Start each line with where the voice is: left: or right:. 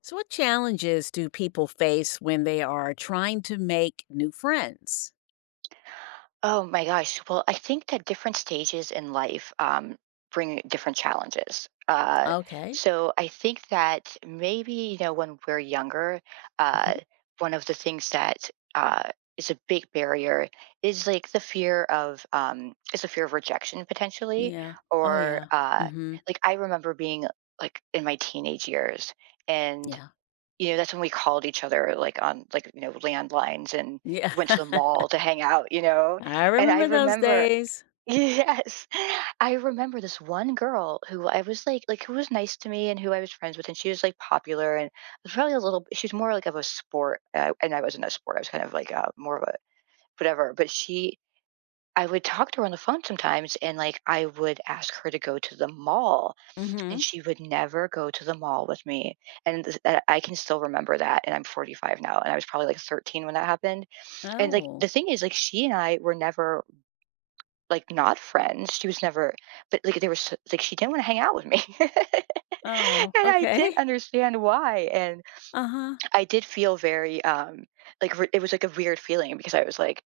left: So, what challenges do people face when they are trying to make new friends?
right: Oh my gosh. Well, I think that different stages in life bring different challenges. Uh,
left: Okay.
right: so I think that maybe, you know, when we're younger, uh,
left: Hmm.
right: one of the things that uh, is a big barrier is like the fear of, is the fear of rejection potentially.
left: Yeah. Oh,
right: Or
left: yeah. Hmm.
right: like I remember being like in my teenage years. And
left: Yeah.
right: you know, that's when we called each other like on like, you know, landlines and
left: Yeah.
right: went to the mall to hang out.
left: I
right: And I
left: remember those
right: remember
left: days.
right: yes. I remember this one girl who I was like who was nice to me and who I was friends with and she was like popular and was probably a little she's more like of a sport and I wasn't a sport. I was kind of like more of a whatever, but she I would talk to her on the phone sometimes and like I would ask her to go to the mall and
left: Hmm.
right: she would never go to the mall with me. And that I can still remember that. And I'm 45 now, and I was probably like 13 when that happened. And like
left: Oh.
right: the thing is, like she and I were never like not friends. She was never, but like there was like she didn't want to hang out with me, and
left: Oh.
right: I didn't
left: Okay.
right: understand why. And
left: Uh huh.
right: I did feel very like it was like a weird feeling because I was like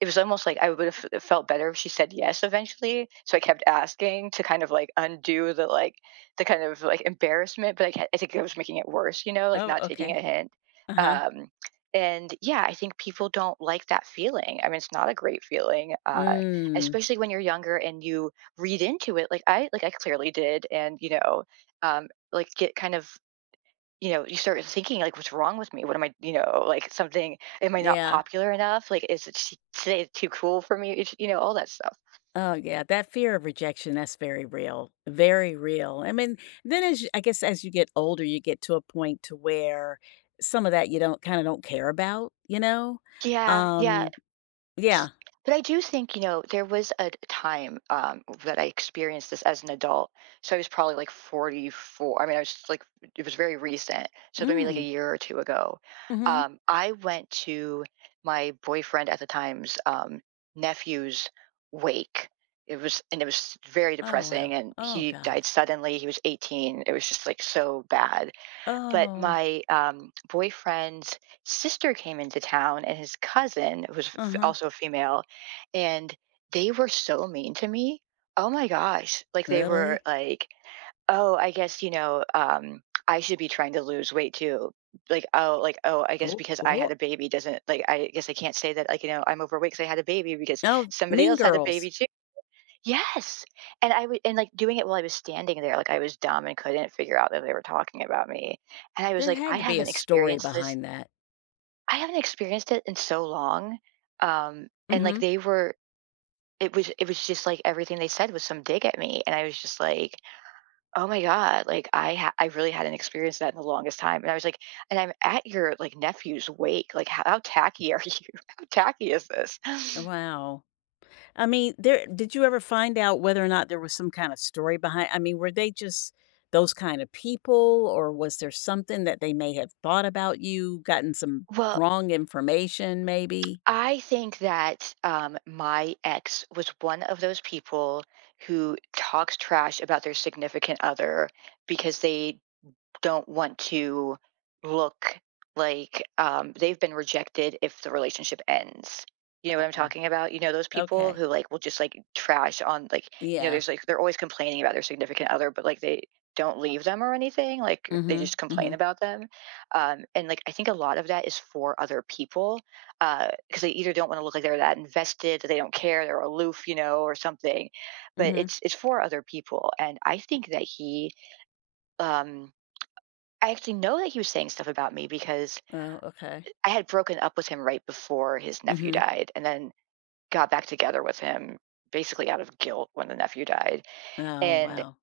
right: it was almost like I would have felt better if she said yes eventually, so I kept asking to kind of, like, undo the, like the kind of, like, embarrassment, but I think I was making it worse, you know, like,
left: Oh.
right: not taking a
left: Okay.
right: hint,
left: Uh huh.
right: um, and, yeah, I think people don't like that feeling. I mean, it's not a great feeling,
left: Mm.
right: especially when you're younger and you read into it, like I clearly did, and, you know, like, get kind of you know, you start thinking like, "What's wrong with me? What am I, you know, like something? Am I not
left: Yeah.
right: popular enough? Like, is it today too cool for me? You know, all that stuff."
left: Oh yeah, that fear of rejection, that's very real. Very real. I mean, then as you, I guess as you get older, you get to a point to where some of that you don't kind of don't care about, you know?
right: Yeah, yeah.
left: Um, yeah.
right: But I do think, you know, there was a time that I experienced this as an adult. So I was probably like 44. I mean, I was like, it was very recent. So maybe like a
left: Mm.
right: year or two ago.
left: Mhm.
right: I went to my boyfriend at the time's nephew's wake. It was, and it was very
left: Oh wow.
right: depressing. And
left: Oh
right: he
left: gosh.
right: died suddenly. He was 18. It was just like so bad, but
left: Oh.
right: my boyfriend's sister came into town and his cousin who was
left: Uh-huh.
right: also a female and they were so mean to me. Oh my gosh, like they were
left: Really?
right: like, "Oh, I guess, you know, I should be trying to lose weight too," like, "Oh," like, "Oh, I guess
left: Oh,
right: because I
left: oh.
right: had a baby doesn't like, I guess I can't say that, like, you know, I'm overweight because I had a baby because
left: Oh,
right: somebody
left: Mean
right: else had a
left: Girls.
right: baby too." Yes, and I would, and, like, doing it while I was standing there, like, I was dumb and couldn't figure out that they were talking about me, and I was
left: There
right: like, "I
left: had to be a
right: haven't
left: story
right: experienced this.
left: behind that.
right: I haven't experienced it in so long," and, like,
left: Mhm.
right: they were it was just, like, everything they said was some dig at me, and I was just like, "Oh my god," like, I really hadn't experienced that in the longest time, and I was like, "And I'm at your, like, nephew's wake, like, how tacky are you? How tacky is this?"
left: Wow. I mean, there did you ever find out whether or not there was some kind of story behind, I mean, were they just those kind of people, or was there something that they may have thought about you, gotten some
right: Well,
left: wrong information maybe?
right: I think that my ex was one of those people who talks trash about their significant other because they don't want to look like they've been rejected if the relationship ends. You know what I'm
left: Oh,
right: talking about? You know those people
left: okay.
right: who like will just like trash on like you know
left: Yeah.
right: there's like they're always complaining about their significant other, but like they don't leave them or anything. Like they
left: Mhm,
right: just complain
left: mhm,
right: about them, and like I think a lot of that is for other people because they either don't want to look like they're that invested, they don't care, they're aloof, you know, or something. But
left: mhm.
right: it's for other people, and I think that he um, I actually know that he was saying stuff about me because
left: Oh, okay.
right: I had broken up with him right before his nephew
left: Mhm.
right: died and then got back together with him basically out of guilt when the nephew died.
left: Oh,
right: And
left: wow.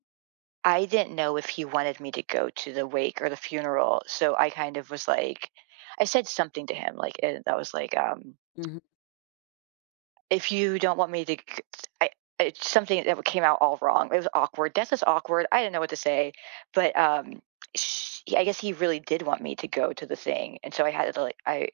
right: I didn't know if he wanted me to go to the wake or the funeral. So I kind of was like, I said something to him, like, and that was like,
left: Mhm.
right: if you don't want me to, I, it's something that came out all wrong. It was awkward. Death is awkward. I didn't know what to say. But I guess he really did want me to go to the thing, and so I had to like I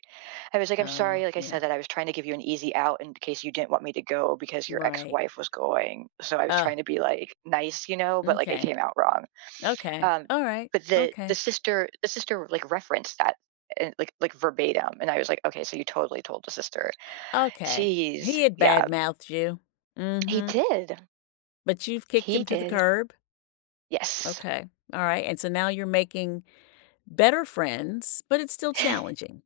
right: I was like, I'm
left: Oh,
right: sorry, like I
left: yeah.
right: said, that I was trying to give you an easy out in case you didn't want me to go because your ex
left: Right.
right: wife was going. So I was
left: Oh,
right: trying to be like nice, you know, but like it
left: okay.
right: came out wrong.
left: Okay.
right: Um,
left: Alright.
right: but the the
left: Okay.
right: sister the sister like referenced that and like verbatim, and I was like, okay, so you totally told the sister.
left: Okay.
right: Jeez,
left: He had
right: yeah,
left: bad mouthed you.
right: he
left: Mhm.
right: did,
left: But you've kicked
right: he
left: him to the
right: did,
left: curb?
right: yes.
left: Okay. All right. And so now you're making better friends, but it's still challenging.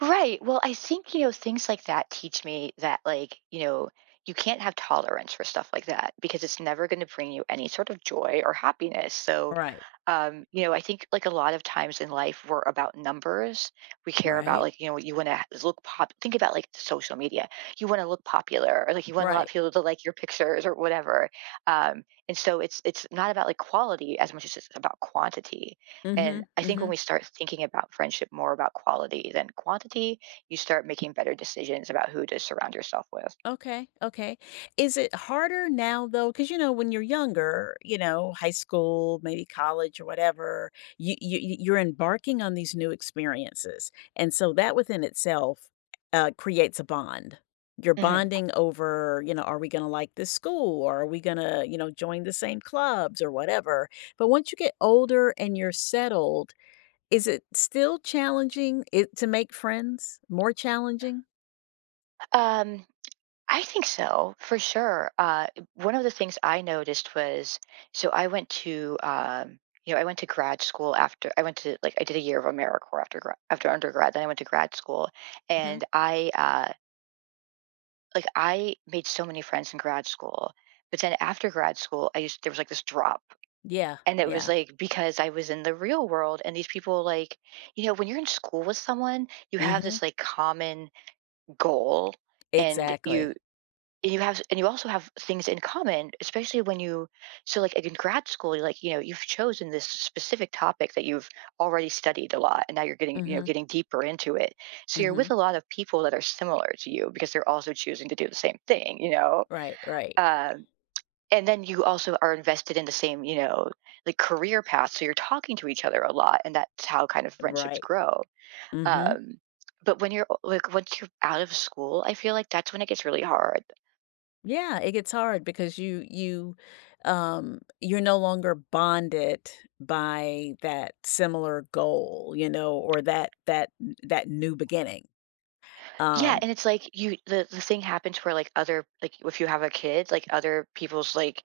right: Right. Well, I think, you know, things like that teach me that, like, you know, you can't have tolerance for stuff like that because it's never going to bring you any sort of joy or happiness. So,
left: Right.
right: you know, I think like a lot of times in life, we're about numbers. We care about
left: Right.
right: like, you know, you want to look pop. Think about like social media. You want to look popular, or like you want a lot of
left: Right.
right: people to like your pictures or whatever. Um, and so it's not about like quality as much as it's about quantity. And
left: Mhm.
right: I think when
left: Mhm.
right: we start thinking about friendship more about quality than quantity, you start making better decisions about who to surround yourself with.
left: Okay, okay. Is it harder now though? Because you know, when you're younger, you know, high school, maybe college or whatever, you're embarking on these new experiences, and so that within itself creates a bond. You're
right: Mhm.
left: bonding over, you know, are we going to like this school, or are we going to, you know, join the same clubs or whatever. But once you get older and you're settled, is it still challenging it to make friends? More challenging?
right: Um, I think so, for sure. One of the things I noticed was so I went to you know I went to grad school after I went to like I did a year of AmeriCorps after after undergrad. Then I went to grad school,
left: Hmm.
right: and I like I made so many friends in grad school. But then after grad school, I just there was like this drop,
left: Yeah,
right: and it was
left: yeah.
right: like because I was in the real world, and these people like you know when you're in school with someone, you have this
left: Hmm.
right: like common goal and you
left: Exactly.
right: and you have and you also have things in common especially when you so like in grad school you're like you know you've chosen this specific topic that you've already studied a lot and now you're getting you know
left: Mhm,
right: getting deeper into it so you're with
left: mhm.
right: a lot of people that are similar to you because they're also choosing to do the same thing you know,
left: Right, right,
right: um, and then you also are invested in the same you know like career path so you're talking to each other a lot and that's how kind of friendships
left: right.
right: grow.
left: Mhm.
right: um, but when you're like once you're out of school I feel like that's when it gets really hard.
left: Yeah, it gets hard because you're no longer bonded by that similar goal, you know, or that new beginning.
right: Yeah,
left: Um.
right: and it's like you the thing happens where like other like if you have a kid, like other people's like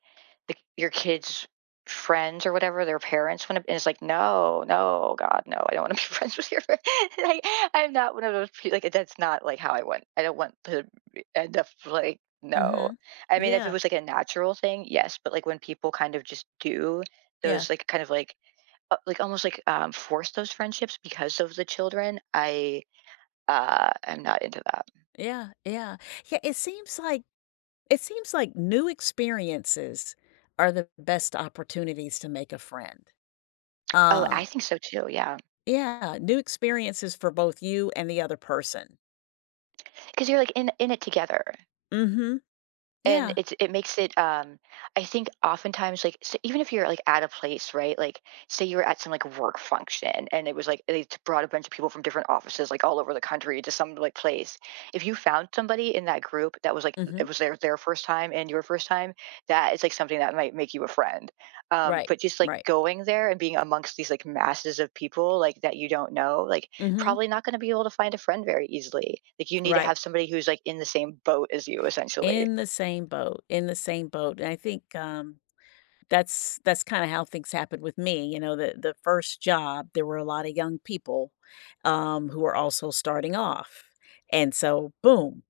right: the, your kids' friends or whatever, their parents want to, and it's like no, no, God, no, I don't want to be friends with your. Like I'm not one of those people. Like that's not like how I want. I don't want to end up like no.
left: Mhm.
right: I mean, if it
left: Yeah,
right: was like a natural thing, yes, but like when people kind of just do
left: yeah,
right: those like kind of like almost like force those friendships because of the children, I'm not into that.
left: yeah, yeah. Yeah, it seems like new experiences are the best opportunities to make a friend.
right: Oh,
left: Uh
right: I think so too. Yeah,
left: Yeah, new experiences for both you and the other person.
right: because 'Cause you're, like, in it together,
left: Mhm.
right: and
left: Yeah.
right: it makes it. I think oftentimes, like, so even if you're like at a place, right? Like, say you were at some like work function and it was like brought a bunch of people from different offices like all over the country to some like place. If you found somebody in that group that was like
left: Mhm.
right: it was their first time and your first time, that is like something that might make you a friend.
left: Right.
right: But just like
left: Right.
right: going there and being amongst these like masses of people like that you don't know, like,
left: Mhm.
right: probably not going to be able to find a friend very easily. Like, you need to
left: Right.
right: have somebody who's like in the same boat as you, essentially.
left: In the same boat, in the same boat, and I think, that's kinda how things happened with me, you know, the first job, there were a lot of young people, who were also starting off, and so, boom,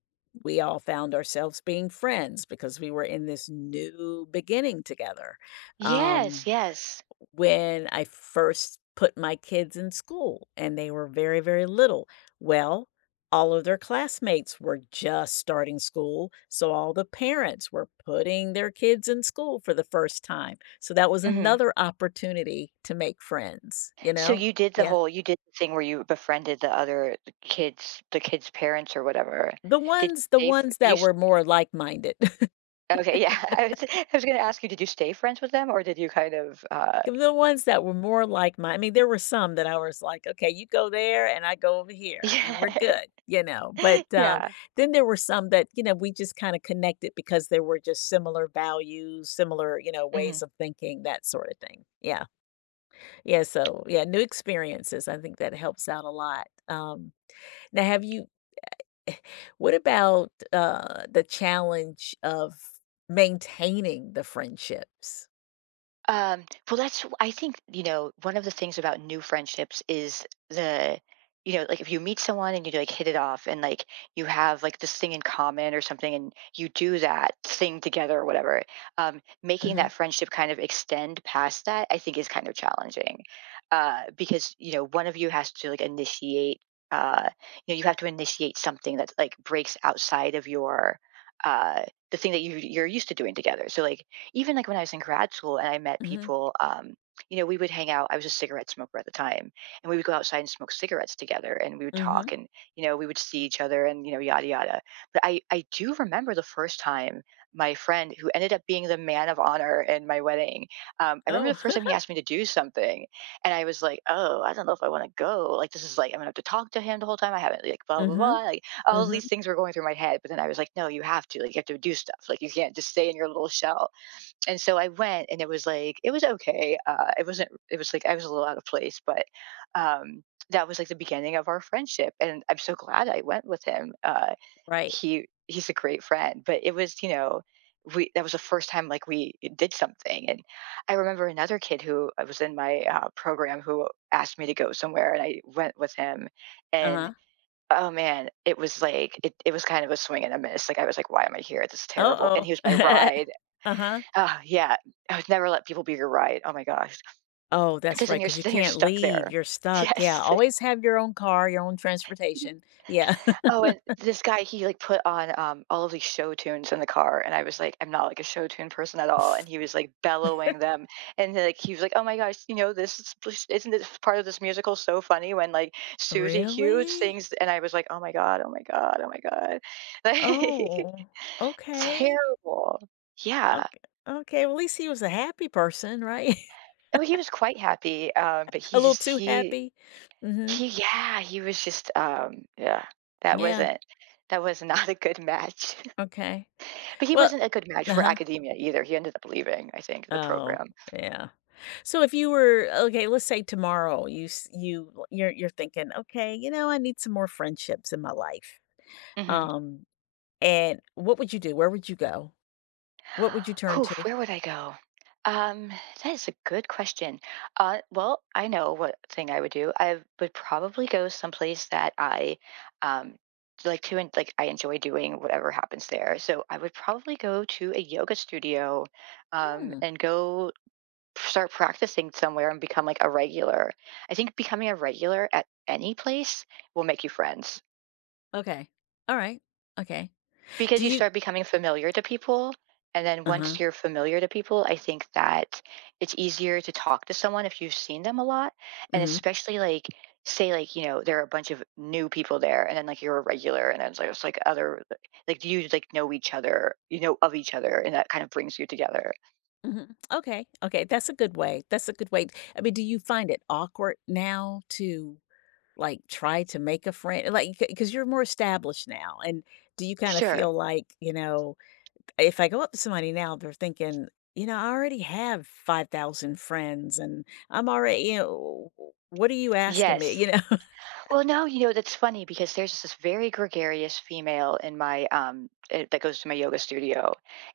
left: we all found ourselves being friends because we were in this new beginning together,
right: Yes,
left: um,
right: yes.
left: when I first put my kids in school and they were very, very little. Well, all of their classmates were just starting school. So all the parents were putting their kids in school for the first time. So that was
right: Mhm.
left: another opportunity to make friends, you
right: So
left: know?
right: you did the
left: Yeah.
right: whole you did the thing where you befriended the other kids, the kids' parents or whatever.
left: The
right: Did
left: ones the
right: you stay fr
left: ones
right: did you
left: that
right: s
left: were more like-minded.
right: Okay, yeah, I was gonna ask you, did you stay friends with them, or did you kind of,
left: The ones that were more like my, I mean, there were some that I was like, "Okay, you go there and I go over here, and we're
right: Yeah.
left: good," you know? But,
right: Yeah.
left: then there were some that, you know, we just kinda connected because there were just similar values, similar, you know, ways
right: Mhm.
left: of thinking, that sort of thing. Yeah. Yeah, so, yeah, new experiences, I think that helps out a lot. Now have you what about the challenge of maintaining the friendships?
right: Um, well, that's, I think, you know, one of the things about new friendships is the, you know, like, if you meet someone and you like hit it off and like you have like this thing in common or something and you do that thing together or whatever, making
left: Mhm,
right: that friendship kind of extend past that, I think, is kind of challenging, because, you know, one of you has to like initiate. Uh, you know, you have to initiate something that like breaks outside of your uh, the thing that you're used to doing together. So like even like when I was in grad school and I met
left: mhm,
right: people, you know, we would hang out. I was a cigarette smoker at the time, and we would go outside and smoke cigarettes together, and we would
left: mhm.
right: talk, and you know, we would see each other, and you know, yada yada. But I do remember the first time my friend, who ended up being the man of honor in my wedding, I remember the
left: Oh.
right: first time he asked me to do something, and I was like, oh, I don't know if I want to go. Like, this is like I'm gonna have to talk to him the whole time. I haven't like blah blah
left: Mhm,
right: blah. Like, all of
left: mhm.
right: these things were going through my head, but then I was like, no, you have to. Like, you have to do stuff. Like, you can't just stay in your little shell. And so I went, and it was like it was okay. It wasn't. It was like I was a little out of place, but um, that was like the beginning of our friendship, and I'm so glad I went with him.
left: Right.
right: He's a great friend, but it was, you know, we that was the first time like we did something. And I remember another kid who I was in my program who asked me to go somewhere, and I went with him, and
left: Uh-huh.
right: oh man, it was like it was kind of a swing and a miss. Like, I was like, why am I here? This is terrible. And
left: Uh-oh.
right: he was my ride.
left: Uh-huh.
right: Ah, yeah. I would never let people be your ride. Oh my gosh,
left: Oh, that's
right: because
left: right. Because you
right: then you're
left: can't
right: stuck
left: leave,
right: there.
left: you're stuck, yeah,
right: Yes.
left: always have your own car, your own transportation, yeah.
right: Oh, and this guy, he, like, put on, all of these show tunes in the car, and I was like, "I'm not, like, a show tune person at all," and he was, like, bellowing them, and then, like, he was like, "Oh my gosh, you know, this is this isn't this part of this musical, so funny when, like, Susie Q
left: Really?
right: sings?" And I was like, "Oh my god, oh my god, oh my god." Like,
left: Oh, okay,
right: terrible. Yeah.
left: ok okay, well, at least he was a happy person, right?
right: Oh, he was quite happy, but
left: A
right: he
left: little
right: just
left: too happy? Mhm,
right: He yeah, he was just, yeah, that
left: yeah,
right: wasn't that was not a good match.
left: okay.
right: But he
left: Well.
right: wasn't a good match for
left: Uh-huh.
right: academia either. He ended up leaving, I think, the
left: Oh,
right: program.
left: yeah. So if you were okay, let's say tomorrow you s you l- you're thinking, "Okay, you know, I need some more friendships in my life."
right: Mhm.
left: Um, and what would you do? Where would you go? What would you turn
right: Whew,
left: to?
right: where would I go? Um, that is a good question. Well, I know what thing I would do. I would probably go someplace that I, um, like to en like, I enjoy doing whatever happens there. So I would probably go to a yoga studio,
left: Hmm,
right: and go start practicing somewhere and become like a regular. I think becoming a regular at any place will make you friends
left: okay. Alright, okay.
right: because
left: Do
right: you
left: you
right: start becoming familiar to people. And then
left: uh-huh,
right: once you're familiar to people, I think that it's easier to talk to someone if you've seen them a lot. And
left: mhm,
right: especially like, say, like, you know, there are a bunch of new people there and then like you're a regular and then it's like other, like you like know each other, you know, of each other. And that kind of brings you together.
left: mhm. Okay, okay, that's a good way, that's a good way. I mean, do you find it awkward now to, like, try to make a friend? Like, because 'ca 'cause you're more established now, and do you kinda
right: Sure.
left: feel like, you know, if I go up to somebody now, they're thinking, "You know, I already have 5,000 friends, and I'm already" you know, "What are you asking me?"
right: Yes.
left: You know?
right: Well, now you know that's funny because there's this very gregarious female in my that goes to my yoga studio,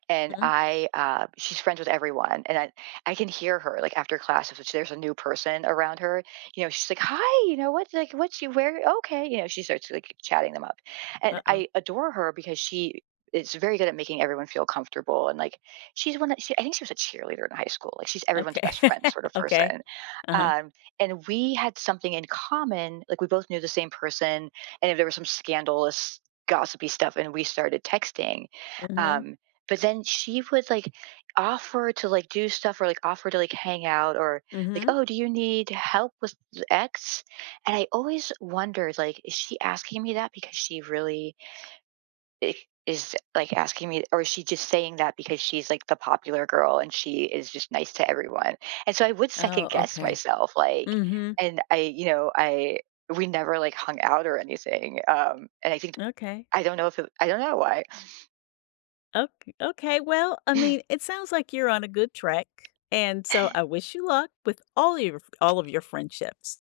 right: and
left: Uh.
right: I she's friends with everyone, and I can hear her like after classes, which there's a new person around her. You know, she's like, "Hi, you know what's you wear? Okay, you know." She starts like chatting them up, and
left: Uh-oh.
right: I adore her because she is very good at making everyone feel comfortable and like she's one that she, I think, she was a cheerleader in high school. Like, she's everyone's best
left: Okay.
right: friend sort of
left: Okay.
right: person.
left: Uh-huh.
right: Um, and we had something in common, like we both knew the same person, and if there was some scandalous gossipy stuff, and we started texting,
left: Mhm,
right: um but then she would like offer to like do stuff or like offer to like hang out, or like,
left: mhm.
right: oh, do you need help with x, and I always wondered, like, is she asking me that because she really i- is like asking me, or is she just saying that because she's like the popular girl and she is just nice to everyone, and so I would second
left: Oh,
right: guess
left: okay.
right: myself, like,
left: Mhm,
right: and I you know I we never like hung out or anything, and I think
left: okay.
right: I don't know if it, I don't know why
left: Okay, okay, well, I mean, it sounds like you're on a good track, and so I wish you luck with all your all of your friendships.